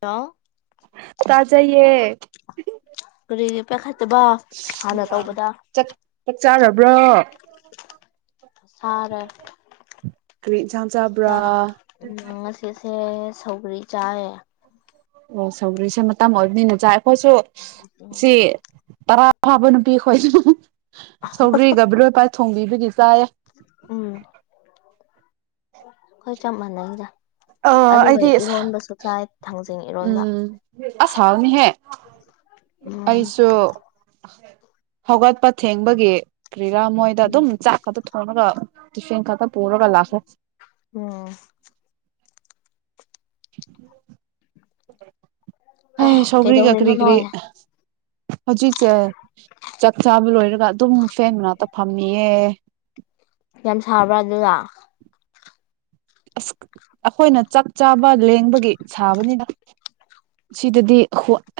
ꯑꯣ ꯀꯔꯤꯒꯤ ꯄꯥꯏꯈꯠꯇꯕ ꯍꯥꯟꯅ ꯇꯧꯕꯗ ꯆꯠ ꯆꯥꯔꯕ꯭ꯔꯥ ꯇ ꯁꯥꯥꯔ ꯀ ꯎꯝ ꯉꯁꯤꯁꯦ ꯁꯧꯒꯔꯤ ꯆꯥꯏꯌꯦ ꯑꯣꯁꯒ꯭ꯔꯤꯁꯦ ꯃꯇꯝ ꯑꯣꯏꯅꯤꯅ ꯆꯥꯏ ꯑꯩꯈꯣꯏꯁꯨ ꯁꯤ [inaudible] ꯇꯔꯥ ꯐꯥꯕ ꯅꯨꯄꯤꯈꯣꯏꯁꯨ ꯁꯧꯒ꯭ꯔꯤꯒ ꯕꯤꯔꯣꯏꯄꯥ ꯊꯣꯡꯕꯤꯕꯗꯤ ꯆꯥꯏꯌꯦ ꯎꯝ ꯑꯩꯣꯏ ꯆꯃꯟ ꯅꯗ ꯑꯥ ꯑꯗꯨꯒ ꯑꯩꯗꯤ ꯏꯔꯣꯟꯕꯁꯨ ꯆꯥꯏ ꯊꯥꯡꯖꯤꯡ ꯏꯔꯣꯟꯕ ꯎꯝ ꯑꯁ ꯍꯥꯎꯅꯤꯍꯦ ꯎꯝ ꯑꯩꯁꯨ ꯍꯧꯒꯠꯄ ꯊꯦꯡꯕꯒꯤ ꯀꯔꯤꯔꯥ ꯃꯣꯏꯗ ꯎꯝ ꯑꯗꯨꯝ ꯆꯥꯛ ꯈꯛꯇ ꯊꯣꯡꯉꯒ ꯇꯨꯏꯁꯦꯟ ꯈꯛꯇ ꯄꯨꯔꯒ ꯂꯥꯛꯈꯦ ꯎꯝ ꯑꯦ ꯁꯒꯔꯤ ꯀ ꯀꯩꯗꯧꯔꯤꯅꯣ ꯀꯔꯤ ꯀꯔꯤ ꯅꯣꯏ ꯍꯧꯖꯤꯛꯁꯦ ꯆꯥꯛ ꯆꯥꯕ ꯂꯣꯏꯔꯒ ꯑꯗꯨꯝ ꯐꯦꯟ ꯃ ꯉꯅꯥꯛꯇ ꯐꯝꯃꯤꯌꯦ [inaudible] ꯌꯥꯝ ꯁꯥꯕ꯭ꯔꯥ ꯑꯗꯨꯒ ꯑꯁ ꯑꯩꯈꯣꯏꯅ ꯆꯥꯛ ꯆꯥꯕ ꯂꯦꯡꯕꯒꯤ ꯁꯥꯕꯅꯤꯅ ꯁꯤꯗꯗꯤ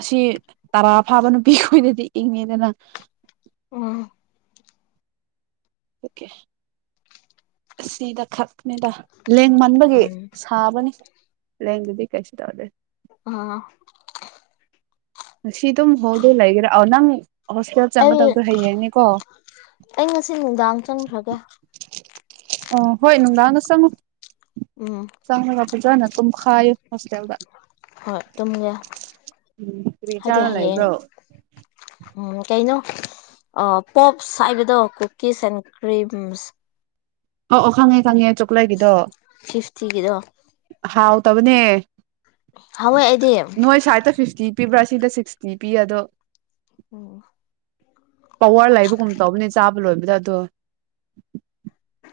ꯁꯤ ꯇꯔꯥ ꯐꯥꯕ ꯅꯨꯄꯤ ꯈꯣꯏꯅꯗꯤ ꯏꯪꯉꯦꯗꯅ ꯑꯣ ꯄ ꯑꯁꯤꯗ ꯈꯥꯅꯦꯗ ꯂꯦꯡ ꯃꯟꯕꯒꯤ ꯎꯝ ꯁꯥꯕꯅꯤ ꯂꯦꯡꯗꯨꯗꯤ ꯀꯩꯁꯨ ꯇꯧꯔꯗꯦ ꯑꯥ ꯁꯤꯗꯨꯝ ꯍꯣꯗꯂꯒꯔ ꯅꯪ ꯍꯣꯁꯄꯤꯇꯜ ꯑꯩ ꯆꯪꯒꯗꯕꯗꯣ ꯍꯩꯩꯅꯩꯅꯤꯀꯣ ꯑꯩ ꯉꯁꯤ ꯅꯨꯡꯗꯥꯡ ꯆꯪꯈ꯭ꯔꯒꯦ ꯑꯣ ꯍꯣꯏ ꯅꯨꯡꯗꯥꯡꯅ ꯆꯪꯉꯣ ꯎꯝ ꯆꯥꯡ ꯀꯄ ꯀ ꯅ ꯇꯨꯝ ꯈꯥꯏ ꯍꯁꯇꯗ ꯍꯣꯏ ꯇꯨꯝꯒꯦ ꯎꯝ ꯀꯔꯤ ꯍꯥꯏꯗꯤ ꯆꯥꯔ ꯍꯌꯦꯡ ꯂꯩꯕ꯭ꯔꯣ ꯎꯝ ꯀꯩ ꯩꯅꯣ ꯄꯣꯞꯁ ꯍꯥꯏꯕꯗꯣ ꯀꯨꯀꯤꯁ ꯑꯦꯟ ꯀ꯭ꯔꯤꯝꯁ ꯑ ꯑꯣ ꯈꯪꯉꯦ ꯈꯪꯉꯦ ꯆꯣꯀꯂꯦꯒꯤꯗꯣ ꯁꯤꯐꯇꯤꯒꯤꯗꯣ ꯍꯥꯎꯇꯕꯅꯦ ꯍꯥꯎꯋꯦ ꯑꯩꯗꯤ ꯅꯣꯏ ꯁꯥꯏꯠꯇ ꯐꯤꯐꯇꯤ ꯄꯤꯕ꯭ꯔꯥ ꯁꯤꯗ ꯁꯤꯛꯁꯇꯤ ꯄꯤ ꯑꯗꯣ ꯎꯝ ꯄꯋꯥꯔ ꯂꯩꯕꯒꯨꯝ ꯇꯧꯕꯅꯦ ꯆꯥꯕ ꯂꯣꯏꯕꯗ ꯑꯗꯣ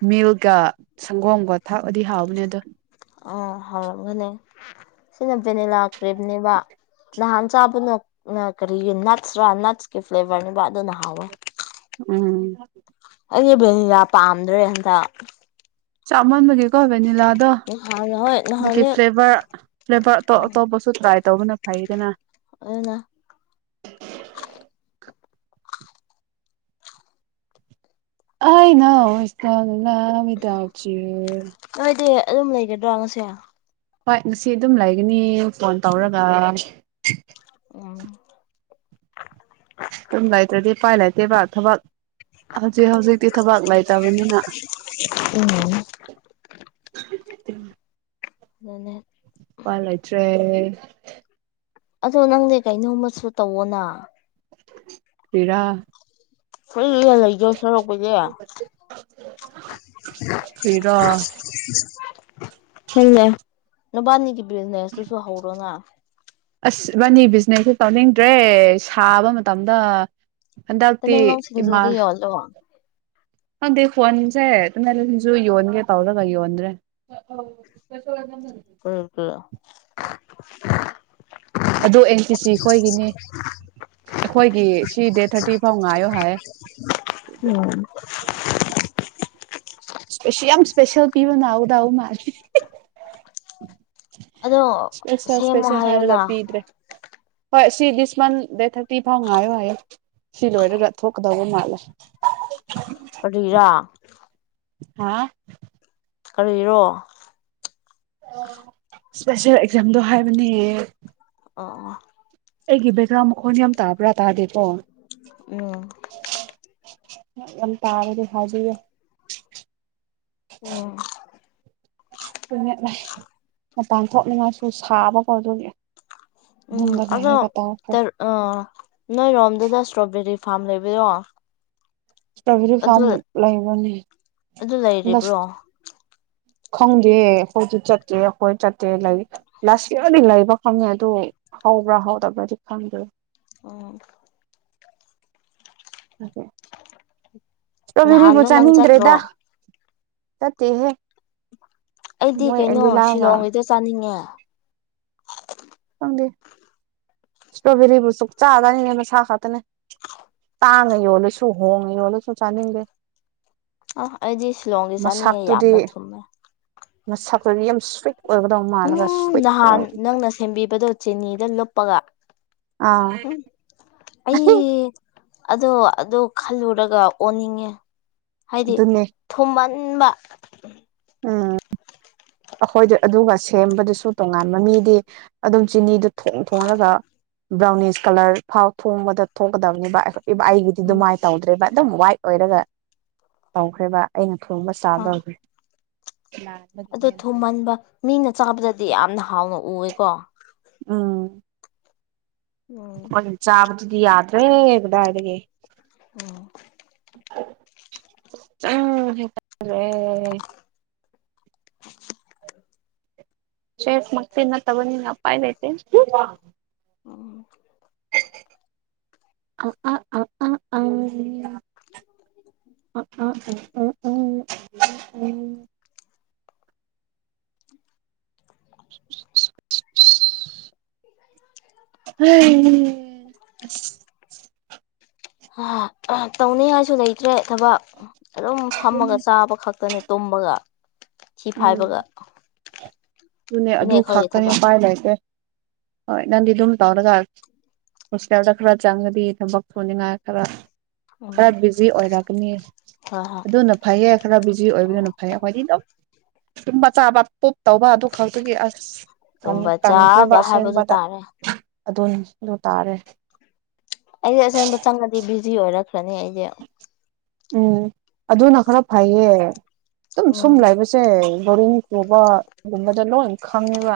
ꯃꯤꯜꯀ ꯁꯪꯒꯣꯝꯒ ꯊꯥꯛꯑꯗꯤ ꯍꯥꯎꯕꯅꯦ ꯑꯗꯣ ꯑꯣ ꯍꯧꯔꯝꯒꯅꯤ ꯁꯤꯅ ꯚꯦꯅꯤꯂꯥ ꯀ꯭ꯔꯤꯝꯅꯦꯕ ꯅꯍꯥꯟ ꯆꯥꯕꯅꯣ ꯀꯔꯤꯒꯤ ꯅꯠꯁꯔꯥ ꯅꯠꯁꯀꯤ ꯐ꯭ꯂꯦꯚꯔꯅꯤꯕ ꯑꯗꯨ ꯅ ꯍꯥꯎꯋꯦ ꯎꯝ ꯑꯩꯁꯦ ꯚꯦꯅꯤꯂꯥ ꯄꯥꯝꯗ꯭ꯔꯦ ꯍꯟꯗ ꯆꯥꯃꯜ ꯂꯒꯦꯀꯣ ꯦꯅꯤꯂꯗ ꯅꯍꯥꯟ ꯍꯣꯏ ꯑꯗꯨꯒꯤ ꯅꯍꯥꯟꯅꯤ ꯐ꯭ꯂꯦꯚꯔ ꯐ꯭ꯂꯦꯚꯔꯇꯣꯞ ꯎꯝ ꯑꯇꯣꯞꯄꯁꯨ ꯇ꯭ꯔꯥꯏ ꯇꯧꯕꯅ ꯐꯩꯗꯅ ꯑꯗꯨꯅ ꯑꯩꯅ ꯍꯧ ꯏꯁꯇ ꯑꯃꯗ ꯍꯥꯁꯤ ꯅꯣꯏꯗꯤ ꯑꯗꯨꯝ ꯂꯩꯒꯗ꯭ꯔꯣ ꯃꯁꯦ ꯍꯣꯏ ꯉꯁꯤ ꯑꯗꯨꯝ ꯂꯩꯒꯅꯤ ꯐꯣꯟ ꯇꯧꯔꯒ ꯎꯝ ꯑꯗꯨꯨꯝ ꯂꯩꯇ꯭ꯔꯗꯤ ꯎꯄꯥꯏ ꯂꯩꯇꯦꯕ ꯊꯕꯛ ꯍꯧꯖꯤꯛ ꯍꯧꯖꯤꯛꯇꯤ ꯊꯥꯕꯛ ꯂꯩꯥꯏꯇꯕꯅꯤꯅ [inaudible] [unintelligible] ꯑꯗꯨꯅꯦ [unintelligible] ꯎꯄꯥꯏ ꯂꯩꯇ꯭ꯔꯦ ꯑꯗꯣ ꯅꯪꯗꯤ ꯀꯩꯅꯣꯃꯥꯁꯨ ꯇꯧꯋꯣꯅ ꯀ꯭ꯔꯤꯔꯥ ꯐ꯭ꯔꯤꯗ ꯂꯩꯗꯣꯏ ꯁꯔꯨꯛꯄꯨꯗꯤ ꯀ꯭ꯔꯤꯔꯣ ꯈꯪꯗꯦ ꯅꯕꯥꯅꯤꯒꯤ ꯕꯤꯖꯤꯅꯦꯁꯇꯨꯁꯨ ꯍꯧꯔꯣꯅ ꯑꯁ ꯏꯕꯥꯅꯤ ꯕꯤꯖꯤꯅꯦꯁꯁꯦ ꯇꯧꯅꯤꯡꯗ꯭ꯔꯦ ꯁꯥꯕ ꯃꯇꯝꯗ ꯍꯟꯗꯛꯇꯤ ꯇꯃꯦꯡꯂꯣꯡ ꯏꯃꯥ ꯁꯤꯡꯖꯨꯗꯣ ꯌꯣꯜꯂꯣ ꯈꯪꯗꯦ ꯐꯣꯟꯁꯦ ꯑꯗꯨꯁꯨ ꯌꯣꯟꯒꯦ ꯇꯧꯔꯒ ꯌꯣꯟꯗ꯭ꯔꯦ ꯀꯩꯒꯤ ꯑꯗꯨ ꯑꯦꯟꯇꯤꯁꯤ ꯈꯣꯏꯒꯤꯅꯦ ꯑꯩꯈꯣꯏꯒꯤ ꯁꯤ ꯗꯦꯠ ꯊꯥꯔꯇꯤ ꯐꯥꯎ ꯉꯥꯏꯌꯣ ꯍꯥꯏꯌꯦ ꯎꯝ [unintelligible] [inaudible] ꯏꯁꯄꯦꯁꯤ ꯌꯥꯝ ꯏꯁꯄꯦꯁꯦꯜ ꯄꯤꯕ ꯅꯥꯎꯗꯎ ꯃꯥꯜꯂꯦ ꯑꯗꯣ ꯏꯁꯄꯦꯁꯜ ꯁꯦꯝꯃꯣ ꯏꯁꯄꯦꯁꯜ ꯍꯥꯏꯔꯒ ꯍꯥꯏꯌꯨꯅ ꯄꯤꯗ꯭ꯔꯦ ꯍꯣꯏ ꯁꯤ ꯗꯤꯁ ꯃꯟꯠ ꯗꯦꯠ ꯊꯥꯔꯇꯤ ꯐꯥꯎ ꯉꯥꯏꯌꯣ ꯍꯥꯏꯌꯦ ꯁꯤ ꯂꯣꯏꯔꯒ ꯊꯣꯛꯀꯗꯧꯕ ꯃꯥꯜꯂꯦ ꯀꯥꯔꯤꯔꯥ ꯍꯥꯥ ꯀꯥꯔꯤꯔꯣ ꯏꯁꯄꯦꯁꯦꯜ ꯑꯦꯛꯖꯥꯝꯗꯣ ꯍꯥꯏꯕꯅꯦ ꯑꯣ ꯑꯩꯒꯤ ꯕꯦꯛꯒ꯭ꯔꯥꯎꯟ ꯃꯈꯣꯟ ꯌꯥꯝ ꯇꯥꯕ꯭ꯔꯥ ꯇꯥꯗꯦꯀꯣ ꯎꯝ ꯌꯥꯝ ꯇꯥꯔꯗꯤ ꯍꯥꯏꯕꯤꯒꯦ ꯑꯣ [unintelligible] ꯇꯣꯏꯠ ꯂꯩ ꯃꯄꯥꯟ ꯊꯣꯛꯅꯤꯡꯉꯥꯏꯁꯨ ꯁꯥꯕꯀꯣ ꯑꯗꯨꯒꯤ ꯎꯝ ꯃꯅꯨꯡꯗ ꯑꯗꯣ ꯂꯩꯔꯒ ꯇꯧꯈ꯭ꯔꯦ ꯇꯔ ꯑ ꯅꯣꯏꯔꯣꯝꯗꯒ ꯏꯁꯇ꯭ꯔꯣꯕꯦꯔꯤ ꯐꯥꯝ ꯂꯩꯕꯔꯣ ꯏꯁꯇ꯭ꯔꯣꯕꯦꯔꯤ ꯐꯥꯝ ꯂꯩꯕꯅꯦ ꯑꯗꯨ ꯂꯩꯔꯤꯕ꯭ꯔꯣ ꯈꯪꯗꯦ ꯍꯧꯖꯤꯛ ꯆꯠꯇꯣꯏꯔ ꯍꯣꯔꯦꯟ ꯆꯠꯇꯣꯏꯔ ꯂꯩꯔꯤ ꯂꯥꯁ ꯌꯥꯔꯗꯤ ꯂꯩꯕ ꯐꯪꯉꯦ ꯑꯗꯣ ꯍꯧꯕ꯭ꯔꯥ ꯍꯧꯗꯕ꯭ꯔꯥꯗꯤ ꯈꯪꯗꯦ ꯑꯣ ꯀꯣꯕꯤꯔꯤꯕꯨ ꯅꯍꯥꯟꯗꯣ ꯅꯪ ꯆꯠꯇ꯭ꯔꯣ ꯆꯥꯅꯤꯡꯗ꯭ꯔꯦꯗ ꯅꯠꯇꯦꯍꯦ ꯑꯩꯗꯤ ꯀꯩꯅꯣ ꯁꯤꯂꯣꯡꯒꯤꯗꯣ ꯆꯥꯅꯤꯡꯉꯦ ꯐꯪꯗꯦ [unintelligible] ꯁꯇ꯭ꯔꯣꯕꯦꯔꯤꯕꯨ ꯁꯨꯛ ꯆꯥ ꯆꯥꯅꯤꯡꯗꯦ ꯃꯁꯥ ꯈꯛꯇꯅꯦ ꯇꯥꯡꯅ ꯌꯣꯜꯂꯁꯨ ꯍꯣꯡꯅ ꯌꯣꯜꯂꯁꯨ ꯆꯥꯅꯤꯡꯗꯦ ꯑ ꯑꯩꯗꯤ ꯁꯤꯂꯣꯡꯒꯤ ꯆꯥꯅꯤꯡꯉꯦ ꯌꯥꯝꯅ ꯊꯨꯝꯃꯦ ꯃꯥꯁꯛꯇꯗꯤ ꯌꯥꯝ ꯁ꯭ꯋꯤꯠ ꯑꯣꯏꯒꯗꯧ ꯃꯥꯜꯂꯒ ꯎꯝ ꯁ꯭ꯋꯤꯠꯁꯨ ꯅꯍꯥꯟ ꯑꯣꯏꯗꯦ ꯅꯪꯅ ꯁꯦꯝꯕꯤꯕꯗꯣ ꯆꯤꯅꯤꯗ ꯂꯨꯞꯄꯒ ꯑꯥ ꯎꯝ ꯑꯩ ꯑꯗꯣ ꯑꯗꯨ ꯈꯜꯂꯨꯔꯒ ꯑꯣꯟꯅꯤꯡꯉꯦ ꯍꯥꯏꯗꯤ ꯑꯗꯨꯅꯦ ꯊꯨꯝꯃꯟ ꯕ ꯑꯥ ꯑꯩꯈꯣꯏꯗ ꯑꯗꯨꯒ ꯁꯦꯝꯕꯗꯨꯁꯨ ꯇꯣꯉꯥꯟꯕ ꯃꯤꯗꯤ ꯑꯗꯨꯝ ꯆꯤꯅꯤꯗꯨ ꯊꯣꯡ ꯊꯣꯡꯉꯒ ꯕ꯭ꯔꯥꯎꯅꯤꯁ ꯀꯂꯔ ꯐꯥꯎ ꯊꯣꯡꯕꯗ ꯊꯣꯛꯀꯗꯕꯅꯤ ꯄꯕ ꯑꯩꯒꯤꯗꯤ ꯎꯝ ꯑꯗꯨꯃꯥꯏꯅ ꯇꯧꯗ꯭ꯔꯦꯕ ꯑꯗꯨꯝ ꯋꯥꯏꯠ ꯑꯣꯏꯔꯒ ꯇꯧꯈ꯭ꯔꯦꯕ ꯑꯩꯅ ꯒꯨꯝꯕ ꯍꯪ ꯁꯗꯧꯒꯤ ꯑꯗꯣ ꯊꯨꯝꯍꯟꯕ ꯃꯤꯅ ꯆꯥꯕꯗꯗꯤ ꯌꯥꯝꯅ ꯍꯥꯎꯅ ꯎꯑꯦꯀꯣ ꯑꯥ ꯎꯝ ꯍꯣꯏ ꯆꯥꯕꯗꯨꯗꯤ ꯌꯥꯗ꯭ꯔꯦ ꯀꯗꯥꯏꯗꯒꯤ ꯑꯣ ꯑꯥ ꯍ꯭ꯔꯦ [unintelligible] ꯆꯦꯐ ꯃ ꯅ ꯇꯕꯅꯤ ꯅ ꯑꯄꯥꯏ ꯂꯩꯇ‌ꯦ ꯎꯝ ꯑ ꯑꯥ ꯑ ꯑꯥ ꯑꯥ ꯑ ꯑ ꯎꯝ ꯎꯝ ꯎꯝ [unintelligible] ꯍ ꯑ ꯑ ꯇꯧꯅꯤ ꯍꯥꯏꯁꯨ ꯂꯩꯇ꯭ꯔꯦ ꯊꯕꯛ ꯑꯗꯨꯝ ꯐꯝꯃꯒ ꯆꯥꯕ ꯈꯛꯇꯅꯦ ꯇꯨꯝꯃꯒ ꯎꯝ ꯑꯗꯨꯅꯦ ꯁꯤꯅꯦ ꯑꯗꯨ ꯑꯩꯈꯣꯏꯒꯤ ꯈꯥꯛꯇꯅꯦ ꯊꯕꯛ ꯄꯥꯏ ꯂꯩꯀꯦ ꯍꯣꯏ ꯅꯪꯗꯤ ꯑꯗꯨꯝ ꯇꯧꯔꯒ ꯍꯣꯁꯇꯦꯜꯗ ꯈꯔ ꯆꯪꯉꯗꯤ ꯊꯕꯛ ꯊꯨꯅꯤꯡꯉꯥꯏ ꯈꯔ ꯎꯝ ꯈꯔ ꯕꯤꯖꯤ ꯑꯣꯏꯔꯛꯀꯅꯤ ꯍꯣꯏ ꯍꯣꯏ ꯑꯗꯨꯅ ꯐꯩꯌꯦ ꯈꯔ ꯕꯤꯖꯤ ꯎꯝ ꯑꯣꯏꯕꯗꯨꯅ ꯐꯩꯌꯦ ꯍꯣꯏꯗꯤ ꯇꯨꯝꯕ ꯆꯥꯕ ꯄꯣꯞ ꯇꯧꯕ ꯑꯗꯨ ꯈꯛꯇꯒꯤ ꯑꯁ ꯇꯨꯝꯕ ꯀꯟꯈ꯭ꯔꯦꯕ ꯆꯥꯕ ꯍꯥꯏꯕꯗꯨ ꯑꯁꯦꯡꯕꯗ ꯇꯥꯔꯦ ꯑꯗꯨꯗ ꯇꯥꯔꯦ ꯑꯩꯁꯦ ꯑꯁꯦꯡꯕ ꯆꯪꯉꯗꯤ ꯕꯤꯖꯤ ꯑꯣꯏꯔꯛꯈ꯭ꯔꯅꯤ ꯑꯩꯁꯦ ꯎꯝ ꯑꯗꯨꯅ ꯈꯔ ꯐꯩꯌꯦ ꯑꯗꯨꯝ ꯁꯨꯝ ꯎꯝ ꯂꯩꯕꯁꯦ ꯕꯣꯔꯤ ꯄꯨꯕꯒꯨꯝꯕꯗ ꯂꯣꯏ ꯈꯪꯉꯤꯕ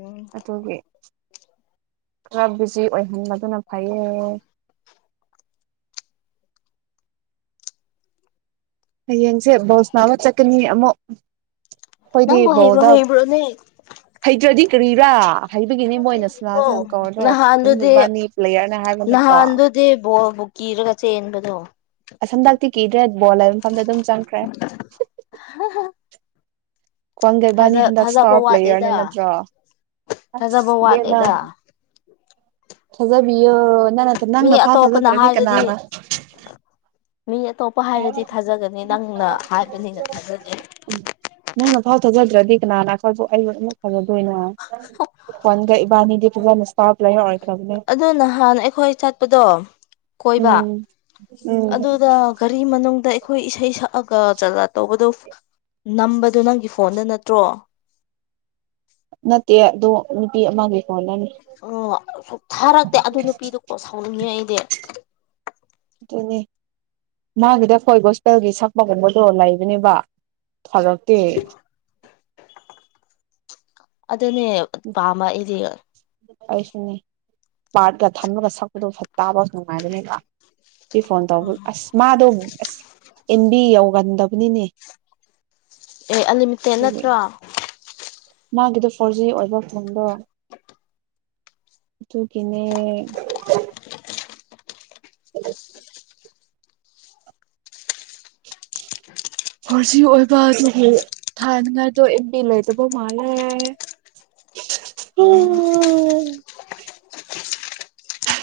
ꯎꯝ ꯑꯗꯨꯒꯤ ꯈꯔ ꯕꯤꯖꯤ ꯑꯣꯏꯍꯟꯕꯗꯨꯅ ꯐꯩꯌꯦ [unintelligible] ꯍꯌꯦꯡꯁꯦ ꯕꯣꯁꯅꯥ ꯑꯃ ꯆꯠꯀꯅꯤ ꯑꯃꯨꯛ ꯑꯩꯈꯣꯏꯗꯤ ꯅꯪꯕꯨ ꯍꯩꯕꯨ ꯕꯣꯗ ꯍꯩꯕ꯭ꯔꯣꯅꯦ ꯍꯩꯇ꯭ꯔꯗꯤ ꯀꯔꯥ ꯍꯩꯕꯒꯤꯅꯦ ꯃꯣꯏꯅ ꯁꯨꯅꯥꯁ ꯀꯧꯔꯅꯣ ꯅꯍꯥꯟꯗꯨꯗꯤ ꯏꯕꯥꯅꯤ ꯄ꯭ꯂꯦꯌꯔꯅ ꯍꯥꯏꯕ ꯅꯠꯇ꯭ꯔꯣ ꯀꯤꯔꯒꯁꯦꯟꯕꯗꯣ ꯑꯁꯟꯗꯥꯛꯇꯤ ꯀꯤꯗ꯭ꯔꯦ ꯕꯣꯜ ꯍꯥꯏꯕ ꯃꯐꯝꯗ ꯑꯗꯨꯝ ꯆꯪꯈ꯭ꯔꯦ ꯀ꯭ꯋꯥꯡꯒꯩꯕꯥꯅꯤ ꯊꯥꯖ ꯍꯟꯗꯛ ꯊꯥꯖꯕ ꯏꯁꯇꯥꯔ ꯄ꯭ꯂꯦꯌꯔꯅꯦ ꯋꯥꯠꯂꯤꯗ ꯅꯠꯇ꯭ꯔꯣ ꯑꯁ ꯊꯥꯖꯕ ꯗꯃ ꯋꯥꯠꯂꯦꯗ ꯊꯥꯖꯕꯤꯌꯣ ꯅꯪ ꯃꯤ ꯅꯪꯅ ꯐꯥ ꯑꯇꯣꯞꯄꯅ ꯊꯥꯖꯗ꯭ꯔꯗꯤ ꯍꯥꯏꯔꯗꯤ ꯀꯅꯥꯅ ꯃꯤ ꯑꯇꯣꯞꯄ ꯍꯥꯏꯔꯗꯤ ꯊꯥꯖꯒꯅꯤ ꯅꯪꯅ ꯍꯥꯏꯕꯅꯤꯅ ꯊꯥꯖꯒꯦ ꯅꯪꯅ ꯐꯥꯎ ꯊꯥꯖꯗ꯭ꯔꯗꯤ ꯀꯅꯥꯅ ꯑꯩꯈꯣꯏꯕꯨ ꯑꯩꯕꯨ ꯑꯃꯨꯛ ꯐꯖꯗꯣꯏꯅꯣ ꯍꯣꯟꯒ ꯏꯕꯥꯅꯤꯗꯤ ꯀꯁ ꯂꯩꯦ ꯍ ꯑꯗꯨ ꯅꯍꯥꯟ ꯑꯩꯈꯣꯏ ꯆꯠꯄꯗꯣ ꯀꯣꯏꯕ ꯎꯝ ꯎꯝ ꯑꯗꯨꯗ ꯔꯤ ꯃꯅꯨꯡꯗꯗ ꯑꯩꯈꯣꯏ ꯏꯁꯩ ꯁꯛꯑꯒ ꯖꯒꯥ ꯇꯧꯕꯗꯨꯣ ꯅꯝꯕꯗꯨꯣ ꯅꯪꯒꯤ ꯐꯣꯟꯗ ꯅꯠꯇ꯭ꯔꯣ [unintelligible] ꯅꯠꯇꯦ ꯑꯗꯣ ꯅꯨꯄꯤ ꯑꯃꯒꯤ ꯐꯣꯟꯗꯅꯤ ꯑꯣ ꯁ ꯊꯥꯔꯛꯇꯦ ꯑꯗꯨ ꯅꯨꯄꯤꯗꯣ ꯀꯣ ꯁꯥꯎꯅꯤꯡꯉꯦ ꯑꯩꯗꯤ ꯑꯗꯨꯏꯅꯦ ꯃꯥꯒꯤꯗ ꯑꯩꯣꯏ ꯒꯣꯁꯄꯦꯜꯒꯤ ꯁꯛꯄ ꯀꯩꯅꯣꯗꯣ ꯂꯩꯕꯅꯦꯕ ꯐꯔꯀ ꯑꯗꯨꯅꯦ ꯄꯥꯝꯕ ꯑꯩꯗꯤ ꯑꯩꯁꯨꯅꯦ ꯄꯥꯔꯠꯀ ꯊꯝꯃꯒ ꯁꯛꯄꯗꯣ ꯐꯠ ꯇꯥꯕ ꯅꯨꯡꯉꯥꯏꯕꯅꯦꯕ ꯁꯤ ꯐꯣꯟ ꯇꯧꯕ ꯑꯁ ꯃꯥꯗꯧꯅꯤ ꯑꯁ ꯑꯦꯟꯕꯤ ꯌꯧꯒꯟꯗꯕꯅꯤꯅꯦ ꯑꯦ ꯑꯟꯂꯤꯃꯤꯇꯦꯠ ꯑꯗꯨꯒꯤ ꯅꯠꯇ꯭ꯔꯣ ꯃꯥꯒꯤꯗꯣ ꯐꯣꯔ ꯖꯤ ꯑꯣꯏꯕ ꯐꯣꯟꯗꯣ ꯇꯨꯡ ꯀꯅꯦ [unintelligible] [unintelligible] ꯍꯣꯔꯖꯤ ꯑꯣꯏꯕ ꯑꯗꯨꯒꯤ ꯊꯉꯥꯏꯗꯣ ꯑꯦꯝꯕꯤ ꯂꯩꯗꯕ ꯃꯥꯜꯂꯦ ꯎꯝ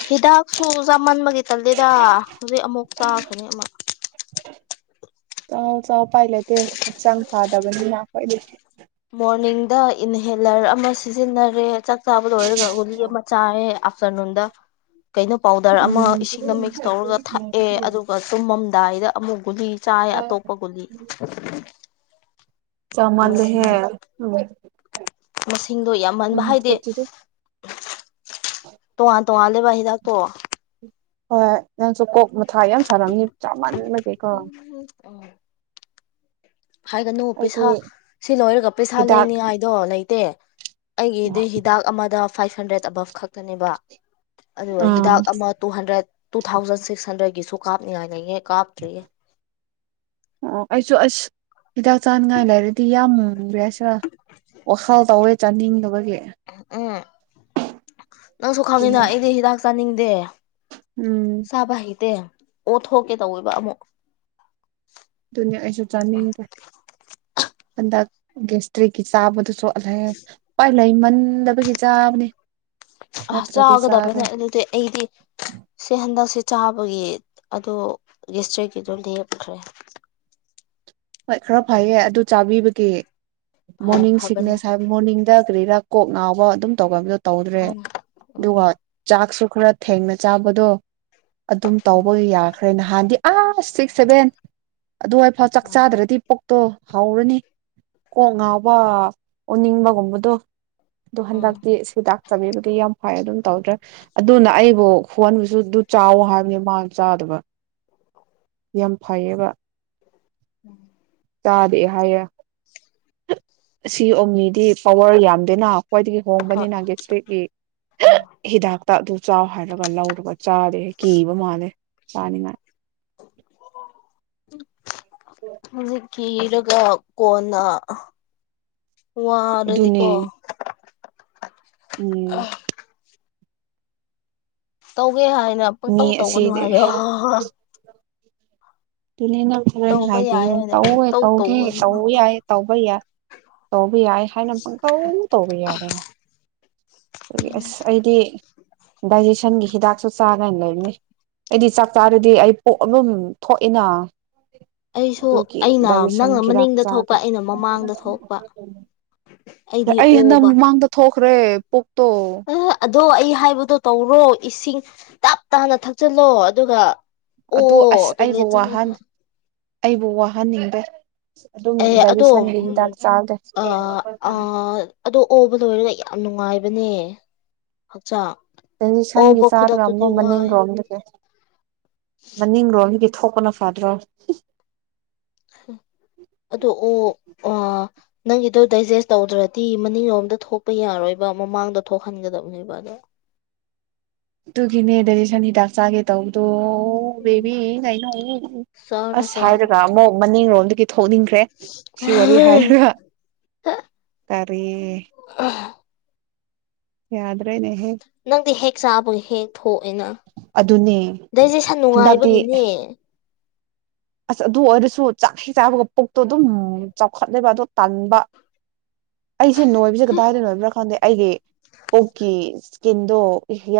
ꯍꯤꯗꯥꯛꯁꯨ ꯆꯥꯃꯟꯕꯒꯤ ꯇꯜꯂꯤꯦꯗ ꯍꯧꯖꯤꯛ ꯑꯃꯨꯛ ꯆꯥꯈꯅꯤ ꯑꯃꯨꯛ ꯆꯥꯎ ꯆꯥꯎ ꯄꯥꯏꯂꯠꯇ ꯆꯥꯡ ꯐꯥꯗꯒꯟꯅꯥꯈꯗ ꯃꯣꯔꯅꯤꯡꯗ ꯏꯟꯍꯦꯂꯔ ꯑꯃ ꯁꯤꯖꯤꯟꯅꯔꯦ ꯆꯕꯗ ꯑꯣꯏꯔꯒꯒꯣ ꯃꯆꯥꯥꯑꯦ ꯑꯐꯁꯔꯅ ꯍꯗ ꯀꯩꯅꯣ ꯄꯥꯎꯗꯔ ꯑꯃ ꯎꯝ ꯏꯁꯤꯡꯅ ꯃꯤꯛꯁ ꯇꯧꯔꯒ ꯊꯛꯑꯦ ꯑꯗꯨꯒ ꯆꯨꯝꯃꯝꯗꯥꯏꯗ ꯑꯃꯨꯛ ꯒꯨꯂꯤ ꯆꯥ ꯑꯇꯣꯄꯒꯨꯂꯤ ꯆꯃꯜ ꯍꯦ ꯃꯁꯤꯡꯗꯣ ꯌꯥꯝꯃꯟꯕ ꯍꯥꯏꯗꯤ ꯇꯣꯉꯥꯟ ꯇꯣꯉꯥꯟ ꯂꯩꯕ ꯍꯤꯗꯥꯛ ꯇꯣ ꯍꯣꯏ ꯅꯪꯁꯨ ꯀꯣꯛ ꯃꯊꯥ ꯌꯥꯝ ꯁꯥꯅꯕꯝꯅꯤ ꯆꯥꯃꯜꯂꯒꯦꯀꯣ ꯍꯥꯏꯒꯅꯨ ꯄꯩꯁꯥ ꯁꯤ ꯂꯣꯏꯔꯒ ꯄꯩꯁꯥ ꯍꯤꯗꯥꯛ ꯂꯩꯅꯤ ꯍꯥꯏꯥꯏꯗꯣ ꯂꯩꯇꯦ ꯑꯩꯒꯤꯗꯤ ꯍꯤꯗꯥꯛ ꯑꯃꯗ ꯐꯥꯏꯚ ꯍꯟꯗ꯭ꯔꯦꯠ ꯑꯕꯞ ꯈꯛꯇꯅꯦꯕ ꯑꯗꯨꯒ ꯑꯥ ꯍꯤꯗꯥꯛ ꯑꯃ two hundred two thousand six ꯍꯟꯗ꯭ꯔꯦꯗꯀꯤꯁꯨ ꯀꯥꯞꯅꯤꯡꯉꯥꯏꯅꯤ ꯑꯣ ꯑꯩꯁꯨꯁ ꯍꯤꯗꯥꯛ ꯆꯥꯅꯤꯡꯉꯥꯏ ꯂꯩꯔꯗꯤ ꯌꯥꯝ ꯃꯨꯕ꯭ꯔꯦꯁꯤꯔ ꯋꯥꯈꯜ ꯇꯧꯋꯦ ꯆꯥꯅꯤꯡꯗꯕꯒꯤ ꯎꯝ ꯅꯪꯁꯨ ꯈꯪꯉꯤꯅ ꯑꯗꯨꯅꯦ ꯑꯩꯗꯤ ꯍꯤꯗꯥꯛ ꯆꯥꯅꯤꯡꯗꯦ ꯎꯝ ꯆꯕ ꯍꯩꯇꯦ ꯑꯣ ꯊꯣꯛꯀꯦ ꯇꯧꯋꯦꯕ ꯑꯃꯨꯛ ꯑꯗꯨꯅꯤ ꯑꯩꯁꯨ ꯆꯥꯅꯤꯡꯗꯦ ꯍꯟꯗꯛ ꯒꯦꯁꯇ꯭ꯔꯤꯒꯤ ꯆꯥꯕꯗꯁꯨ ꯁꯣꯛꯂꯦ ꯄꯋꯥꯏ ꯂꯩꯃꯟꯗꯕꯒꯤ ꯆꯥꯕꯅꯦ ꯑ ꯆꯥꯒꯗꯕꯅꯦ ꯑꯗꯨꯗꯤ ꯑꯩꯗꯤ ꯁꯤ ꯍꯟꯗꯛꯁꯦ ꯆꯥꯕꯒꯤ ꯑ ꯂꯤꯁꯇ꯭ꯔꯤꯀꯤꯗꯣꯝꯗ ꯌꯦꯞꯈ꯭ꯔꯦ ꯍꯣꯏ ꯈꯔ ꯐꯩꯌꯦ ꯑꯗꯨ ꯆꯥꯕꯤꯕꯒꯤ ꯐꯔꯦ ꯃꯣꯔꯅꯤꯡ ꯐꯕꯅꯦ ꯁꯤꯒꯅꯦꯁ ꯍꯥꯏ ꯃꯣꯔꯅꯤꯡ ꯗ ꯀꯔꯤꯔ ꯀꯣꯛ ꯉꯥꯎꯕ ꯑꯗꯨꯝ ꯇꯧꯕꯗꯣ ꯇꯧꯗ꯭ꯔꯦ ꯈꯪꯉꯦ ꯎꯝ ꯑꯗꯨꯒ ꯆ ꯈꯔ ꯊꯦꯡꯅ ꯆꯥꯕꯗꯣ ꯑꯗꯨꯝ ꯎꯝ ꯇꯧꯕ ꯌꯥꯈ꯭ꯔꯦ ꯅꯍꯥꯟꯗꯤ ꯑ ꯁꯤꯛꯁ ꯁꯦꯚꯦꯟ ꯑꯗꯨꯋꯥꯏꯐꯥꯎ ꯆꯥꯛ ꯎꯝ ꯎꯝ ꯆꯥꯗ꯭ꯔꯗꯤꯣꯛ ꯇꯣ ꯍꯧꯔꯅꯤ ꯀꯣꯛ ꯉꯥꯎꯕ ꯑꯣꯅꯤꯡꯕꯒꯨꯝꯕꯗꯣ ꯑꯗꯣ ꯎꯝ ꯍꯟꯗꯛꯇꯤ ꯍꯤꯗꯥꯛ ꯆꯥꯕꯤꯕꯒꯤ ꯌꯥꯝ ꯍꯣꯏ ꯑꯗꯨꯝ ꯇꯧꯗ꯭ꯔꯦ ꯑꯗꯨꯅ ꯑꯩꯕꯨ ꯍꯣꯟꯕꯁꯨ ꯑꯗꯨ ꯆꯥꯎꯋ ꯍꯥꯏꯕꯅꯦ ꯃꯥ ꯆꯥꯗꯕ [unintelligible] ꯆꯝꯐ ꯑꯣꯏ ꯎꯝ ꯊꯥꯗꯑꯦ ꯍꯥꯏꯌꯦ ꯁꯤ ꯑꯣꯅꯤꯗꯤ ꯄꯋꯥꯔ ꯌꯥꯝꯗꯦꯅ ꯈ꯭ꯋꯥꯏꯗꯒꯤ ꯍꯣꯏ ꯍꯣꯡꯕꯅꯤꯅ ꯒꯦꯠꯁꯠꯀꯤ ꯎꯝ ꯍꯤꯗꯥꯛ ꯇ ꯑꯗꯨ ꯆꯥꯎ ꯍꯥꯏꯔꯒ ꯂꯧꯔꯒ ꯆꯥꯔꯦ ꯀꯤꯕ ꯃꯥꯜꯂꯦ ꯆꯥꯅꯤꯡꯉꯥꯏ ꯍꯧꯖꯤꯛ ꯀꯤꯔꯒ ꯀꯣꯟꯅ ꯋꯥ ꯑꯗꯨꯅꯦ ꯔꯗꯤꯀꯣ ꯎꯝ ꯑ ꯇꯧꯒꯦ ꯍꯥꯏꯅ ꯃꯤ ꯄꯪꯇꯧ ꯑꯁꯤ ꯇꯧꯕꯅꯨ ꯍꯥꯏꯌꯣ ꯑꯗꯨꯅꯦ ꯅ ꯈꯣꯔꯦꯟ ꯇꯧꯕ ꯌꯥꯏ ꯍꯥꯏꯕꯤꯌꯨ ꯍꯥꯏꯅ ꯇꯧꯋꯦ ꯄꯪꯇꯧ ꯇꯧꯒꯦ ꯇꯧꯒꯅꯨ ꯇꯧ ꯌꯥꯏ ꯇꯧꯕ ꯌꯥꯏ ꯇꯧꯕ ꯌꯥꯏ ꯍꯥꯏꯅ ꯄꯪꯇꯧꯅ ꯇꯧꯕ ꯌꯥꯗꯦꯅ ꯑꯗꯨꯒꯤ ꯑꯁ ꯑꯩꯗꯤ ꯗꯥꯏꯖꯦꯁꯟꯒꯤ ꯍꯤꯗꯥꯛꯁꯨ ꯆꯥ ꯀꯥꯏꯅ ꯂꯩꯔꯅꯤ ꯑꯩꯗꯤ ꯆꯥꯛ ꯆꯥꯔꯗꯤ ꯑꯩ ꯄꯣꯛ ꯑꯗꯨꯝ ꯊꯣꯛꯏꯅ ꯑꯩꯁꯨ ꯑꯗꯨꯒꯤ ꯑꯩꯅ ꯗꯥꯏꯖꯦꯁꯟ ꯅꯪꯅ ꯈꯤꯗꯥꯛ ꯃꯅꯤꯡꯗ ꯊꯣꯛꯄ ꯆꯥꯒꯦ ꯑꯩꯅ ꯃꯃꯥꯡꯗ ꯊꯣꯛꯄ ꯑꯩꯗꯤ ꯑꯩ ꯍꯟꯗꯛ ꯑꯣꯕ ꯃꯃꯥꯡꯗ ꯊꯣꯛꯈ꯭ꯔꯦ ꯄꯣꯛꯇꯣ ꯗꯣ ꯑꯩ ꯍꯥꯏꯕꯗꯣ ꯇꯧꯔꯣ ꯏꯁꯤꯡ ꯇꯞ ꯇꯥꯅ ꯊꯛꯆꯤꯜꯂꯣ ꯑꯗꯨꯒ ꯑꯣ ꯑꯗꯨ ꯑꯁ ꯑꯩꯕꯨ ꯇꯣꯏꯂꯦꯠ ꯋꯥꯍꯟ ꯆꯡꯉꯍꯥ ꯑꯩꯕꯨ ꯋꯥꯍꯟꯅꯤꯡꯗꯦ ꯑꯗꯨꯝ ꯑꯦ ꯑꯗꯣ ꯗꯥꯏꯖꯦꯁꯟꯒꯤ ꯎꯝ ꯍꯤꯗꯥꯛ ꯆꯥꯒꯦ ꯑ ꯑ ꯑꯗꯣ ꯑꯣꯕ ꯂꯣꯏꯔꯒ ꯌꯥꯝ ꯅꯨꯡꯉꯥꯏꯕ ꯍꯥꯏꯕꯅꯦ ꯍꯛꯆꯥꯡ ꯑꯗꯤ ꯁꯟꯒꯤ ꯑꯣꯕ ꯆꯥꯒ ꯑꯃꯣ ꯈꯨꯗꯛꯇꯨꯗꯤ ꯋꯥꯏ ꯃꯅꯤꯡꯔꯣꯝꯗꯒꯤ ꯃꯅꯤꯡꯔꯣ ꯃꯤꯒꯤ ꯊꯣꯛꯄꯅ ꯐꯗ꯭ꯔꯣ ꯑꯗꯣ ꯑꯣ ꯑ ꯅꯪꯒꯤꯗꯣ ꯗꯥꯏꯖꯦꯁ ꯇꯧꯗ꯭ꯔꯗꯤ ꯃꯅꯤꯡꯂꯣꯝꯗ ꯊꯣꯛꯄ ꯌꯥꯔꯣꯏꯕ ꯃꯃꯥꯡꯗꯣ ꯊꯣꯛꯍꯟꯒꯗꯕꯅꯦꯕ ꯑꯗꯣ ꯇꯨꯒꯤꯅꯦ ꯗꯥꯏꯖꯦꯁꯟ ꯍꯤꯗꯥꯛ ꯆꯥꯒꯦ ꯇꯧꯕꯗꯣ ꯑꯣ ꯎꯝ ꯕꯦꯕꯤ ꯅꯩꯅꯧ ꯆꯥꯔꯣ ꯑꯁ ꯆꯥꯔꯣ ꯍꯥꯏꯔꯒ ꯑꯃꯨꯛ ꯃꯅꯤꯡꯔꯣ ꯊꯣꯛꯅꯤꯡꯈ꯭ꯔꯦ ꯁꯤ ꯋꯥꯔꯤ ꯍꯥꯏꯔꯒ ꯇꯥꯔꯤ ꯌꯥꯗ꯭ꯔꯦꯅꯦ ꯅꯪꯗꯤ ꯍꯦꯛ ꯁꯥꯕꯨꯨ ꯍꯦꯡ ꯊꯣꯛꯑꯦꯅ ꯑꯗꯨꯅꯦ ꯗꯩꯖꯦꯁꯟ ꯍꯟꯗꯛꯇꯤ ꯅꯨꯡꯉꯥꯏꯕꯒꯤꯅꯦ ꯑꯁ ꯑꯗꯨ ꯑꯣꯏꯔꯁꯨ ꯆꯥꯛ ꯍꯩ ꯆꯥꯕꯒ ꯄꯨꯛꯇꯣ ꯑꯗꯨꯝ ꯆꯥꯎꯈꯠꯂꯦꯕ ꯑꯗꯣ ꯇꯟꯕ ꯑꯩꯁꯦ ꯅꯣꯏꯕꯁꯦ ꯀꯗꯥꯏꯗ ꯅꯣꯏꯕ꯭ꯔꯥ ꯀꯥꯟꯗ ꯑꯩꯒꯤ ꯄꯨꯛꯀꯤ ꯏꯁꯀꯤꯟꯗꯣ